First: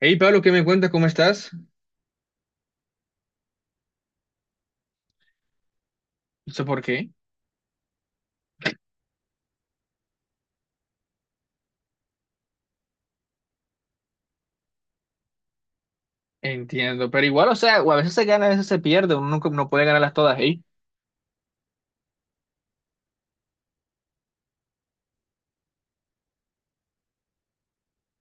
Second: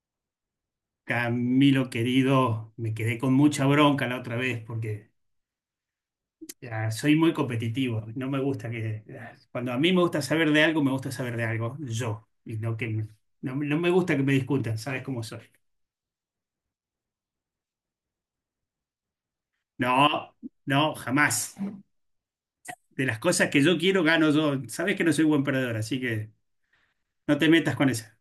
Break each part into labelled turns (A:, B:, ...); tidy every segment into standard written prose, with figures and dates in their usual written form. A: Hey Pablo, ¿qué me cuentas? ¿Cómo estás?
B: Camilo querido, me quedé con mucha bronca la otra vez porque
A: No sé por qué.
B: soy muy competitivo. No me gusta que cuando a mí me gusta saber de algo, me gusta saber de algo yo. Y no que no, no me gusta que me discutan, ¿sabes cómo soy?
A: Entiendo, pero igual, o sea, o a veces se gana, a veces se pierde, uno nunca no puede ganarlas
B: No,
A: todas, ¿eh?
B: no, jamás. De las cosas que yo quiero, gano yo. Sabes que no soy buen perdedor, así que no te metas con esa.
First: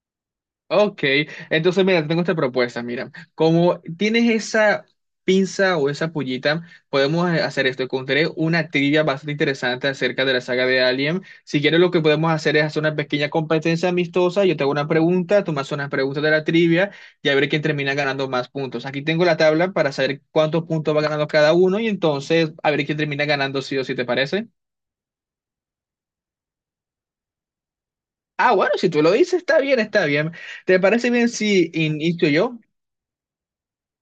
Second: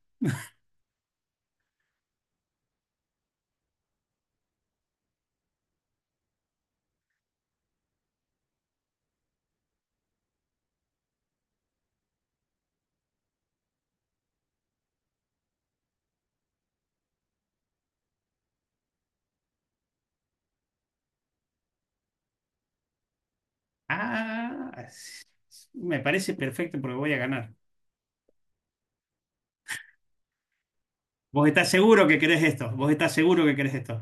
A: Ok, entonces mira, te tengo esta propuesta, mira, como tienes esa pinza o esa pullita, podemos hacer esto, encontré una trivia bastante interesante acerca de la saga de Alien, si quieres lo que podemos hacer es hacer una pequeña competencia amistosa, yo te hago una pregunta, tú me haces unas preguntas de la trivia y a ver quién termina ganando más puntos. Aquí tengo la tabla para saber cuántos puntos va ganando cada uno y entonces a ver quién termina ganando sí o sí, ¿te parece?
B: Ah, me parece perfecto porque voy a ganar.
A: Ah, bueno, si tú lo dices, está bien, está bien. ¿Te parece bien
B: ¿Vos estás
A: si
B: seguro que
A: inicio
B: querés
A: yo?
B: esto? ¿Vos estás seguro que querés esto?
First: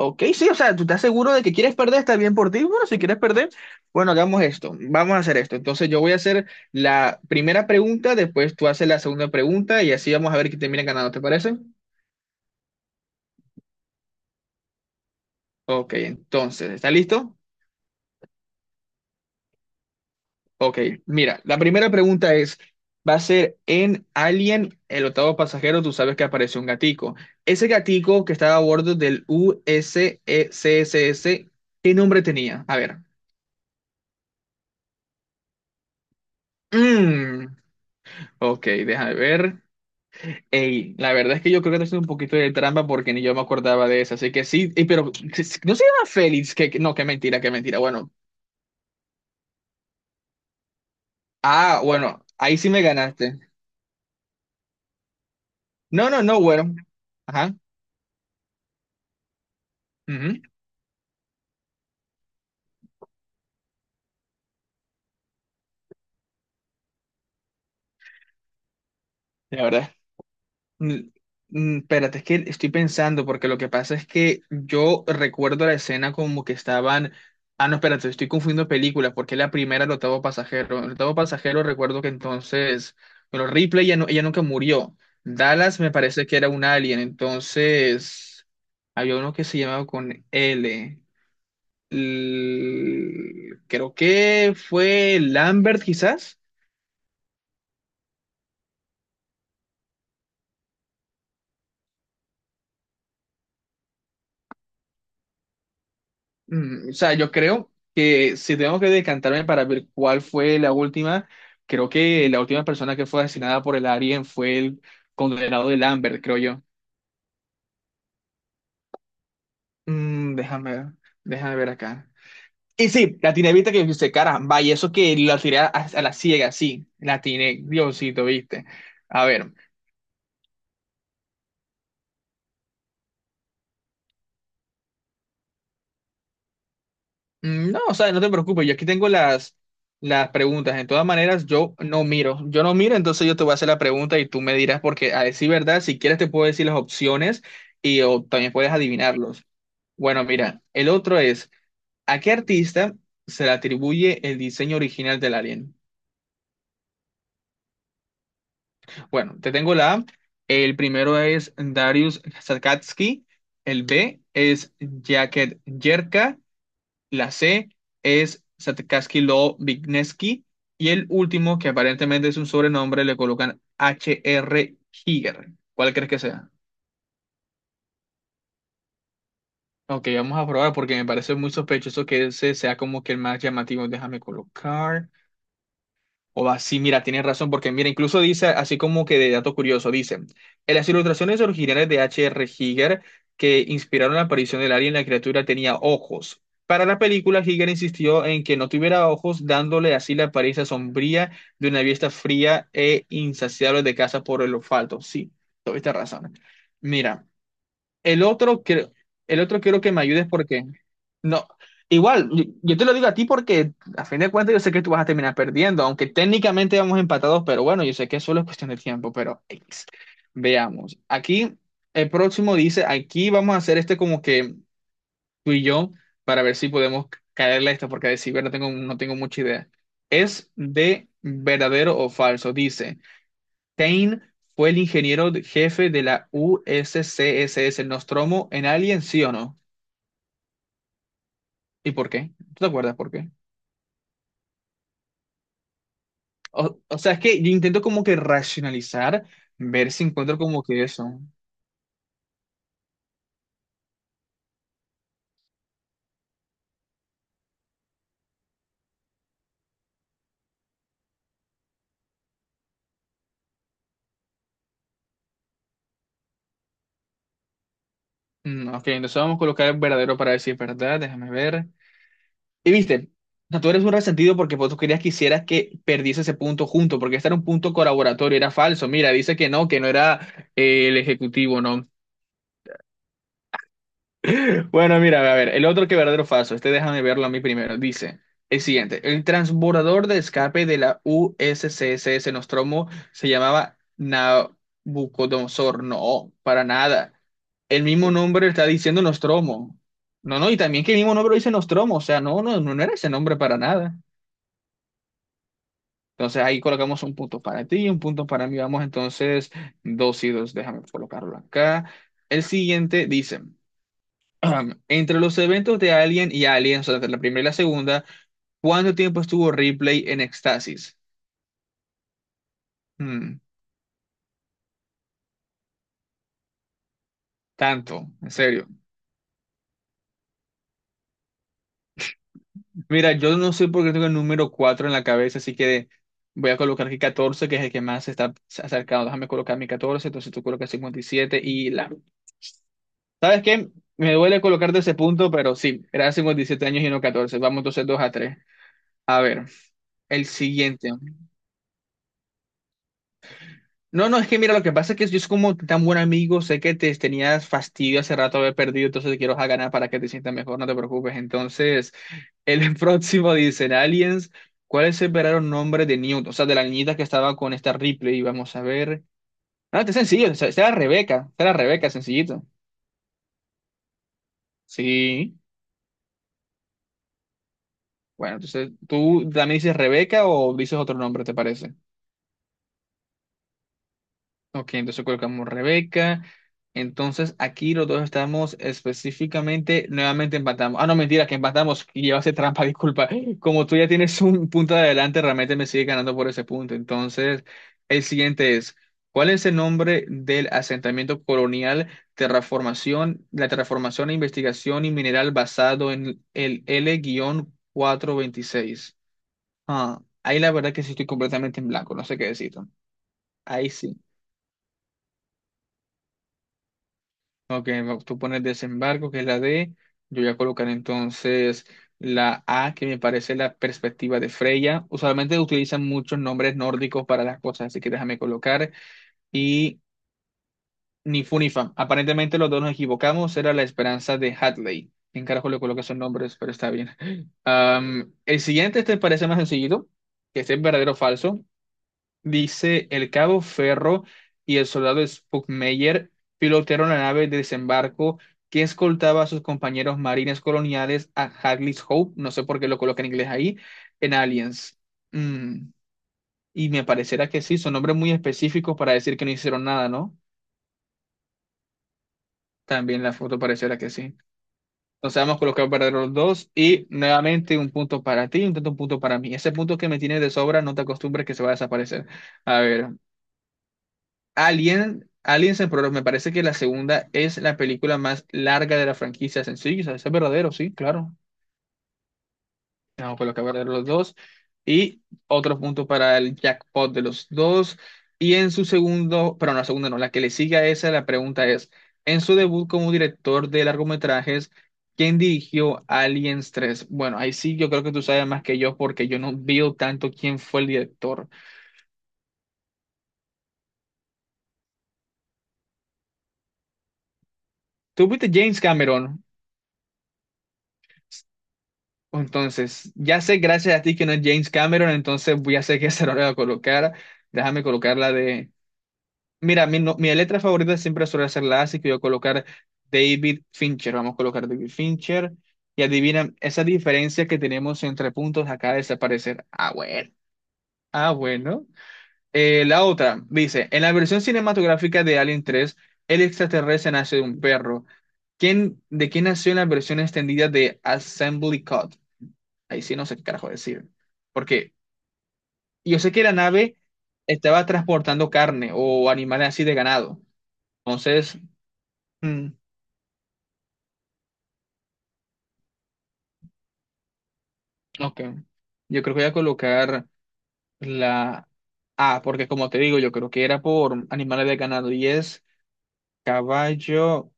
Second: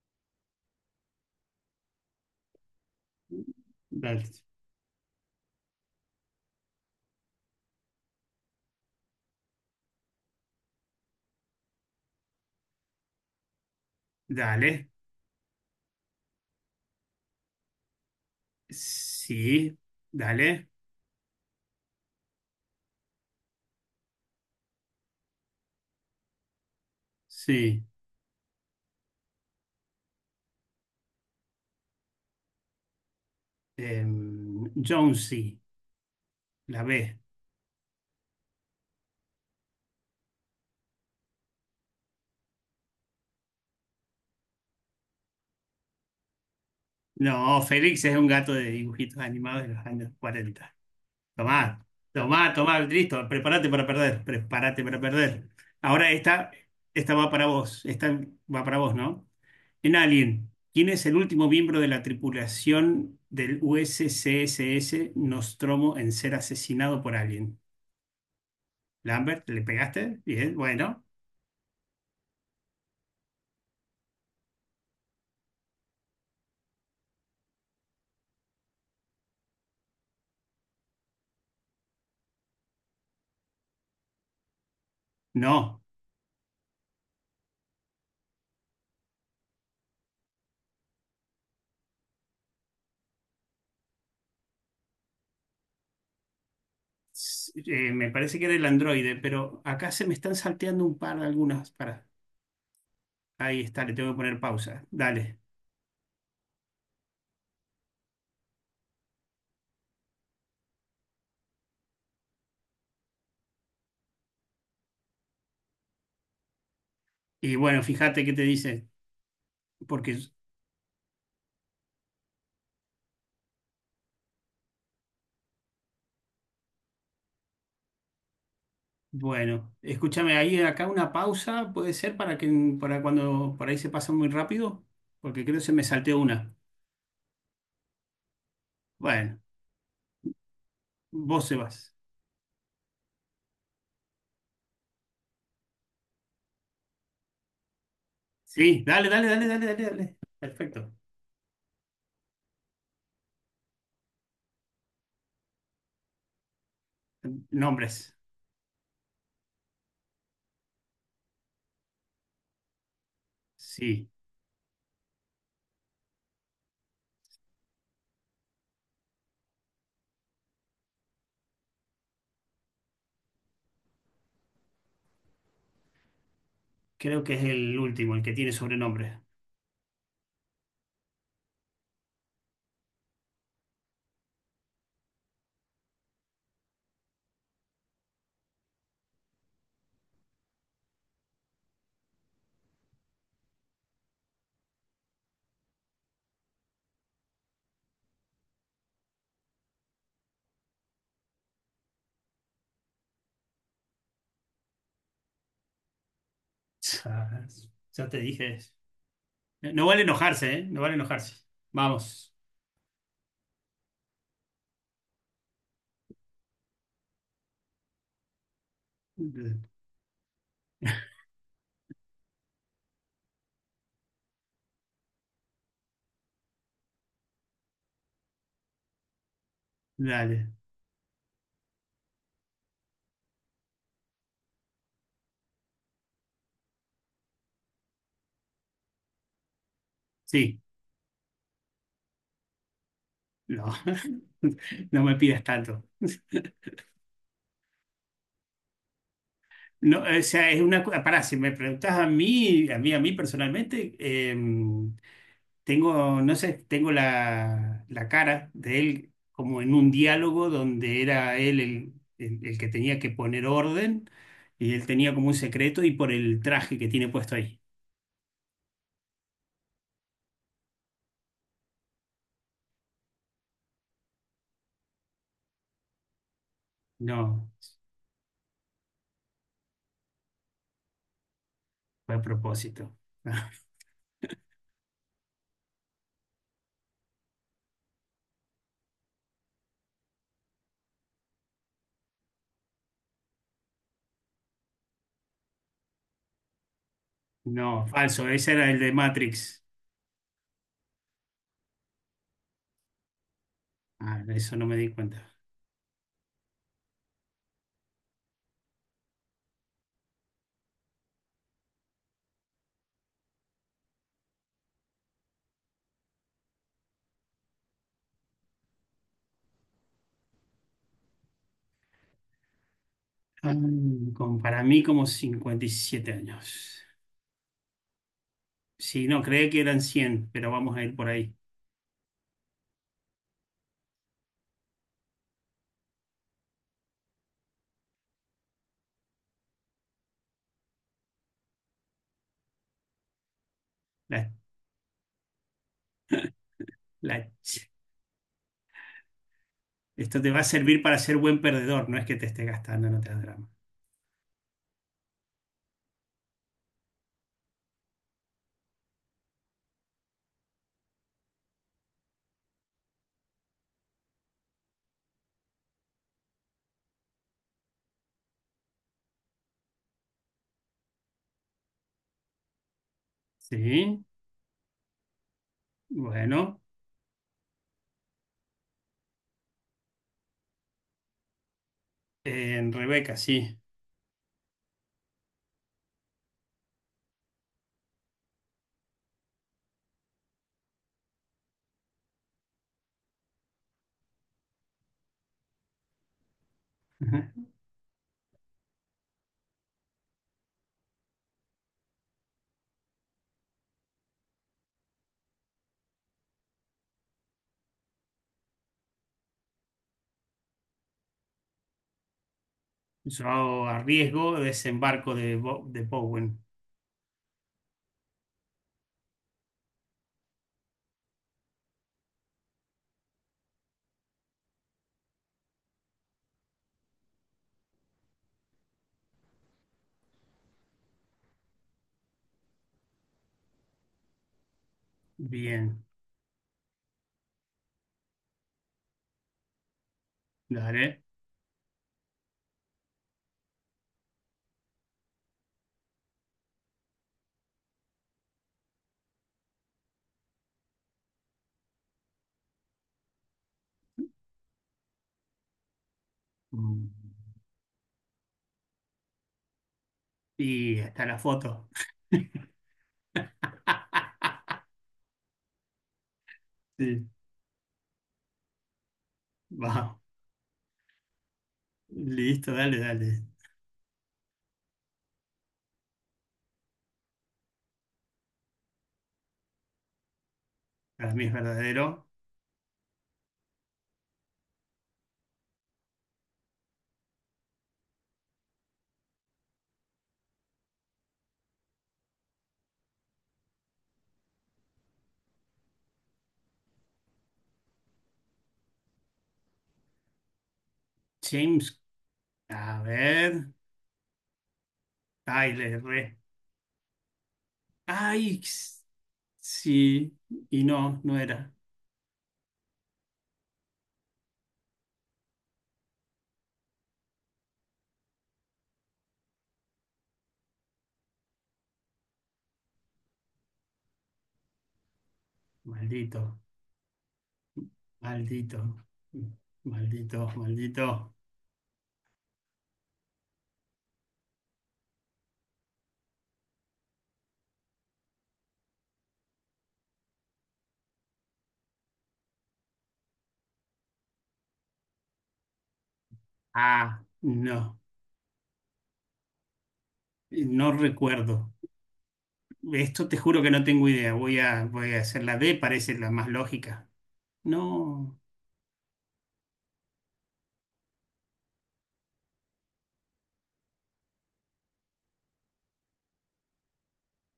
A: Ok, sí, o sea, tú estás seguro de que quieres perder, está bien por ti. Bueno, si quieres perder, bueno,
B: Dale.
A: hagamos esto, vamos a hacer esto. Entonces yo voy a hacer la primera pregunta, después tú haces la segunda pregunta y así vamos a ver quién termina ganando, ¿te parece?
B: Dale.
A: Ok, entonces, ¿está listo?
B: Sí, dale.
A: Ok, mira, la primera pregunta es, va a ser en Alien, el octavo pasajero, tú sabes que apareció un gatico. Ese
B: Sí.
A: gatico que estaba a bordo del USECSS, ¿qué nombre tenía? A ver.
B: Jonesy, la B.
A: Mm, ok, déjame ver. Ey, la verdad es que yo creo que te haces un poquito de trampa porque ni yo me acordaba de eso. Así que sí, ey, pero no se llama Félix, no, qué mentira, qué
B: No,
A: mentira.
B: Félix
A: Bueno,
B: es un gato de dibujitos animados de los años 40.
A: ah,
B: Tomá,
A: bueno,
B: tomá,
A: ahí sí
B: tomá,
A: me
B: listo.
A: ganaste.
B: Prepárate para perder, prepárate para perder.
A: No,
B: Ahora
A: no, no,
B: esta,
A: bueno.
B: esta va para
A: Ajá.
B: vos. Esta va para vos, ¿no? En
A: Ujú,
B: Alien, ¿quién es el último miembro de la tripulación del USCSS Nostromo en ser asesinado por Alien? ¿Lambert, le
A: la verdad.
B: pegaste? Bien,
A: Mm,
B: bueno.
A: Espérate, es que estoy pensando, porque lo que pasa es que yo recuerdo la escena como que estaban. Ah, no, espérate, estoy confundiendo películas, porque la primera el octavo pasajero. El octavo pasajero recuerdo que entonces. Bueno, Ripley ella, no, ella nunca murió.
B: No.
A: Dallas me parece que era un alien, entonces. Había uno que se llamaba con L. L- creo que fue Lambert, quizás.
B: Me parece que era el androide, pero acá se me están salteando un par de algunas. Para, ahí está, le tengo que poner pausa. Dale.
A: O sea, yo creo que si tengo que decantarme para ver cuál fue la última, creo que la última persona que fue asesinada por el Alien fue el condenado de Lambert, creo yo.
B: Y bueno, fíjate qué te dice, porque,
A: Mm, déjame ver, déjame ver acá. Y sí, la tiene vista que dice, caramba, y eso que la tiré a la ciega, sí, la tiene, Diosito, viste. A ver.
B: bueno, escúchame, ahí acá una pausa puede ser para que para cuando por ahí se pasa muy rápido, porque creo que se me salteó una.
A: No, o sea, no te preocupes, yo aquí tengo
B: Bueno,
A: las preguntas. En todas
B: vos
A: maneras,
B: se
A: yo
B: vas.
A: no miro. Yo no miro, entonces yo te voy a hacer la pregunta y tú me dirás, porque a decir verdad, si quieres te puedo decir las opciones y o también puedes
B: Sí, dale, dale,
A: adivinarlos.
B: dale, dale, dale, dale.
A: Bueno, mira, el
B: Perfecto.
A: otro es, ¿a qué artista se le atribuye el diseño original del Alien?
B: Nombres.
A: Bueno, te tengo la A. El primero es Darius Sakatsky, el
B: Sí,
A: B es Jacket Jerka, la C es Satkarsky Lo Vigneski. Y el último, que aparentemente es un sobrenombre, le colocan H.R. Giger. ¿Cuál crees que sea?
B: creo que es el último, el que tiene sobrenombre.
A: Ok, vamos a probar porque me parece muy sospechoso que ese sea como que el más llamativo. Déjame colocar. O va, sí, mira, tienes razón, porque mira, incluso dice, así como que de dato curioso, dice, en las ilustraciones originales de H.R. Giger que inspiraron la aparición del alien, la criatura tenía ojos. Para la película, Giger insistió en que no tuviera ojos, dándole así la apariencia sombría de una vista fría e insaciable de caza por el olfato. Sí, tuviste razón. Mira.
B: Ya te
A: El
B: dije.
A: otro, creo- el otro
B: No,
A: quiero
B: no
A: que me
B: vale
A: ayudes
B: enojarse, ¿eh?
A: porque
B: No vale enojarse.
A: no. Igual,
B: Vamos.
A: yo te lo digo a ti porque a fin de cuentas yo sé que tú vas a terminar perdiendo, aunque técnicamente vamos empatados, pero bueno, yo sé que solo es cuestión de tiempo, pero
B: D-
A: veamos. Aquí el próximo dice, aquí vamos a hacer este como que tú y yo para ver si podemos caerle a esto porque de ciber no tengo, no tengo mucha idea.
B: Dale.
A: Es de verdadero o falso, dice. Stein fue el ingeniero jefe de la USCSS Nostromo en Alien, ¿sí o no?
B: Sí.
A: ¿Y por qué? ¿Tú te acuerdas por qué?
B: No. No me pidas tanto.
A: O sea, es que yo intento como que racionalizar, ver
B: No,
A: si
B: o
A: encuentro
B: sea, es
A: como
B: una
A: que
B: cosa.
A: eso.
B: Pará, si me preguntás a mí, a mí, a mí personalmente, no sé, tengo la cara de él como en un diálogo donde era él el que tenía que poner orden y él tenía como un secreto y por el traje que tiene puesto ahí.
A: Ok, entonces vamos a colocar el verdadero para decir verdad, déjame ver. Y viste, o sea, tú eres un resentido porque vos querías que hicieras que perdiese ese punto junto, porque este era un
B: No,
A: punto colaboratorio, era falso. Mira, dice que no era el ejecutivo, ¿no?
B: fue a propósito.
A: Bueno, mira, a ver, el otro que verdadero o falso, este déjame verlo a mí primero. Dice el siguiente: el transbordador de escape de la USCSS Nostromo se llamaba Nabucodonosor. No, para nada. El
B: No,
A: mismo
B: falso,
A: nombre
B: ese
A: está
B: era el de
A: diciendo
B: Matrix.
A: Nostromo. No, no, y también que el mismo nombre lo dice Nostromo, o sea, no, no, no era ese nombre para nada.
B: Ah, eso no me di cuenta.
A: Entonces ahí colocamos un punto para ti y un punto para mí. Vamos entonces 2-2, déjame colocarlo acá. El siguiente dice. Entre los eventos de Alien y Aliens, o sea, entre la primera y la segunda, ¿cuánto tiempo estuvo Ripley en éxtasis? Hmm,
B: Ah, para mí como 57 años.
A: tanto, en serio.
B: Sí, no, creía que eran 100 pero vamos a ir por ahí.
A: Mira, yo no sé por qué tengo el número 4 en la cabeza, así que voy a colocar aquí 14, que es el que más se está acercado. Déjame colocar mi 14, entonces tú colocas 57 y la. ¿Sabes qué? Me
B: La-
A: duele colocarte ese punto, pero sí, era 57 años y no
B: la-
A: 14. Vamos entonces 2-3. A ver,
B: Esto
A: el
B: te va a servir
A: siguiente.
B: para ser buen perdedor, no es que te esté gastando en otras drama.
A: No, no, es que mira, lo que pasa es que yo es como tan buen amigo, sé que te tenías fastidio hace rato de haber perdido, entonces te quiero a ganar para que te sientas mejor, no te preocupes. Entonces, el próximo dicen Aliens, ¿cuál es el verdadero nombre de Newt? O sea, de la niñita que estaba con esta Ripley, y vamos a ver. No, este es sencillo, esta era Rebeca, esta era Rebeca, sencillito.
B: Sí,
A: Sí,
B: bueno,
A: bueno, entonces, ¿tú también dices Rebeca o dices otro nombre, te parece?
B: en Rebeca, sí.
A: Ok, entonces colocamos Rebeca. Entonces aquí los dos estamos específicamente, nuevamente empatamos. Ah, no, mentira, que empatamos y llevaste trampa, disculpa. Como tú ya tienes un punto de adelante, realmente me sigue ganando por ese punto.
B: Ajá.
A: Entonces, el siguiente es, ¿cuál es el nombre del asentamiento colonial, terraformación, la terraformación e investigación y mineral basado en el l 426? Ah, ahí la verdad que sí estoy completamente en blanco, no sé qué decirte.
B: Yo
A: Ahí sí.
B: arriesgo desembarco de Bowen.
A: Ok, tú pones desembarco, que es la D. Yo voy a colocar entonces la A, que me parece la perspectiva de Freya. Usualmente utilizan muchos nombres nórdicos para las cosas, así que déjame colocar. Y ni fu ni fa. Aparentemente los dos nos equivocamos. Era la esperanza de Hadley. En carajo le coloqué
B: Bien,
A: esos nombres, pero está bien. El siguiente este parece más sencillo, que este es verdadero o
B: dale.
A: falso. Dice el cabo Ferro y el soldado Spuckmeyer pilotearon la nave de desembarco que escoltaba a sus compañeros marines coloniales a Hagley's Hope, no sé por qué lo coloca en inglés ahí, en Aliens. Mm, Y me
B: Mm.
A: parecerá que sí, son nombres muy específicos para decir que no hicieron nada, ¿no?
B: Y está la foto.
A: También la foto parecerá que sí. Entonces vamos a colocar para los dos y
B: Sí,
A: nuevamente un punto para ti y un tanto un punto para mí. Ese punto que
B: vamos.
A: me tienes de sobra, no te acostumbres que se va a desaparecer.
B: Listo,
A: A
B: dale,
A: ver,
B: dale.
A: Alien, Aliens en Progreso, me parece que la segunda es la película más larga de la franquicia. Sencillo, eso es verdadero, sí,
B: Para
A: claro.
B: mí es verdadero.
A: Vamos a colocar verdadero los dos. Y otro punto para el jackpot de los dos. Y en su segundo, pero no, la segunda no, la que le sigue a esa, la pregunta es, en su debut como director de largometrajes, ¿quién dirigió Aliens 3? Bueno, ahí sí yo creo que tú sabes más que yo porque yo no veo tanto quién fue el director.
B: James, a ver, ay, le erré.
A: ¿Tú viste
B: Ay,
A: James Cameron?
B: sí, y no, no era.
A: Entonces, ya sé, gracias a ti que no es James Cameron, entonces voy a sé qué se lo voy a colocar. Déjame colocar la de. Mira, mi, no- mi letra favorita siempre suele ser la A, así que voy a colocar David Fincher. Vamos a colocar David Fincher. Y
B: Maldito,
A: adivina, esa diferencia que tenemos entre puntos
B: maldito,
A: acaba de desaparecer. Ah, bueno.
B: maldito, maldito.
A: Ah, bueno. La otra dice: en la versión cinematográfica de Alien 3 el extraterrestre nace de un perro. ¿Quién, de quién nació en la versión extendida de Assembly Cut? Ahí sí no sé qué carajo decir. Porque yo sé que la nave
B: Ah,
A: estaba
B: no,
A: transportando carne o animales así de ganado.
B: no
A: Entonces,
B: recuerdo.
A: mm,
B: Esto te juro que no tengo idea. Voy a hacer la D, parece la más lógica. No.
A: ok. Yo creo que voy a colocar la A, porque como te digo, yo creo que era por animales de ganado y es Caballo.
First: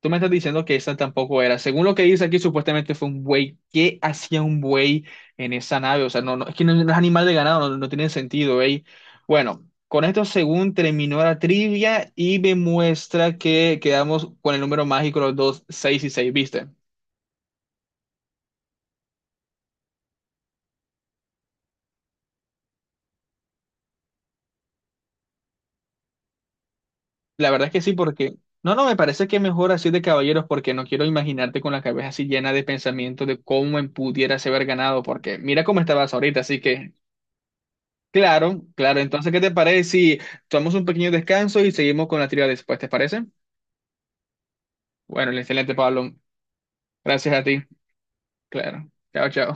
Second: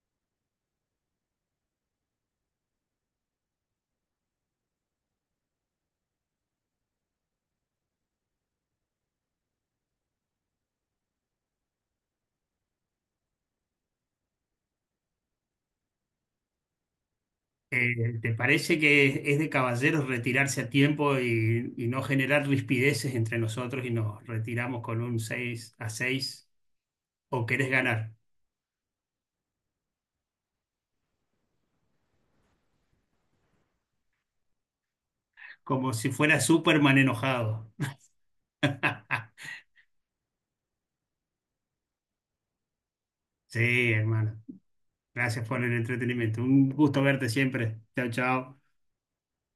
A: Tú me estás diciendo que esa tampoco era. Según lo que dice aquí, supuestamente fue un buey. ¿Qué hacía un buey en esa nave? O sea, no, no, es que no, no es animal de ganado, no, no tiene sentido, ¿eh? Bueno, con esto, según terminó la trivia y me muestra que quedamos con el número mágico, los dos, 6-6, ¿viste?
B: ¿Te parece que es de caballeros retirarse a tiempo y no generar rispideces entre nosotros y nos retiramos con un 6-6? ¿O
A: La verdad
B: querés
A: es que sí,
B: ganar?
A: porque. No, no, me parece que mejor así de caballeros, porque no quiero imaginarte con la cabeza así llena de pensamientos de cómo me pudieras haber ganado, porque mira cómo
B: Como si
A: estabas
B: fuera
A: ahorita, así que.
B: Superman enojado.
A: Claro, claro. Entonces, ¿qué te parece si tomamos un pequeño descanso y seguimos con la trivia después? ¿Te parece?
B: Sí, hermano.
A: Bueno,
B: Gracias por el
A: excelente, Pablo.
B: entretenimiento. Un gusto verte
A: Gracias a ti.
B: siempre. Chao, chao.
A: Claro. Chao, chao.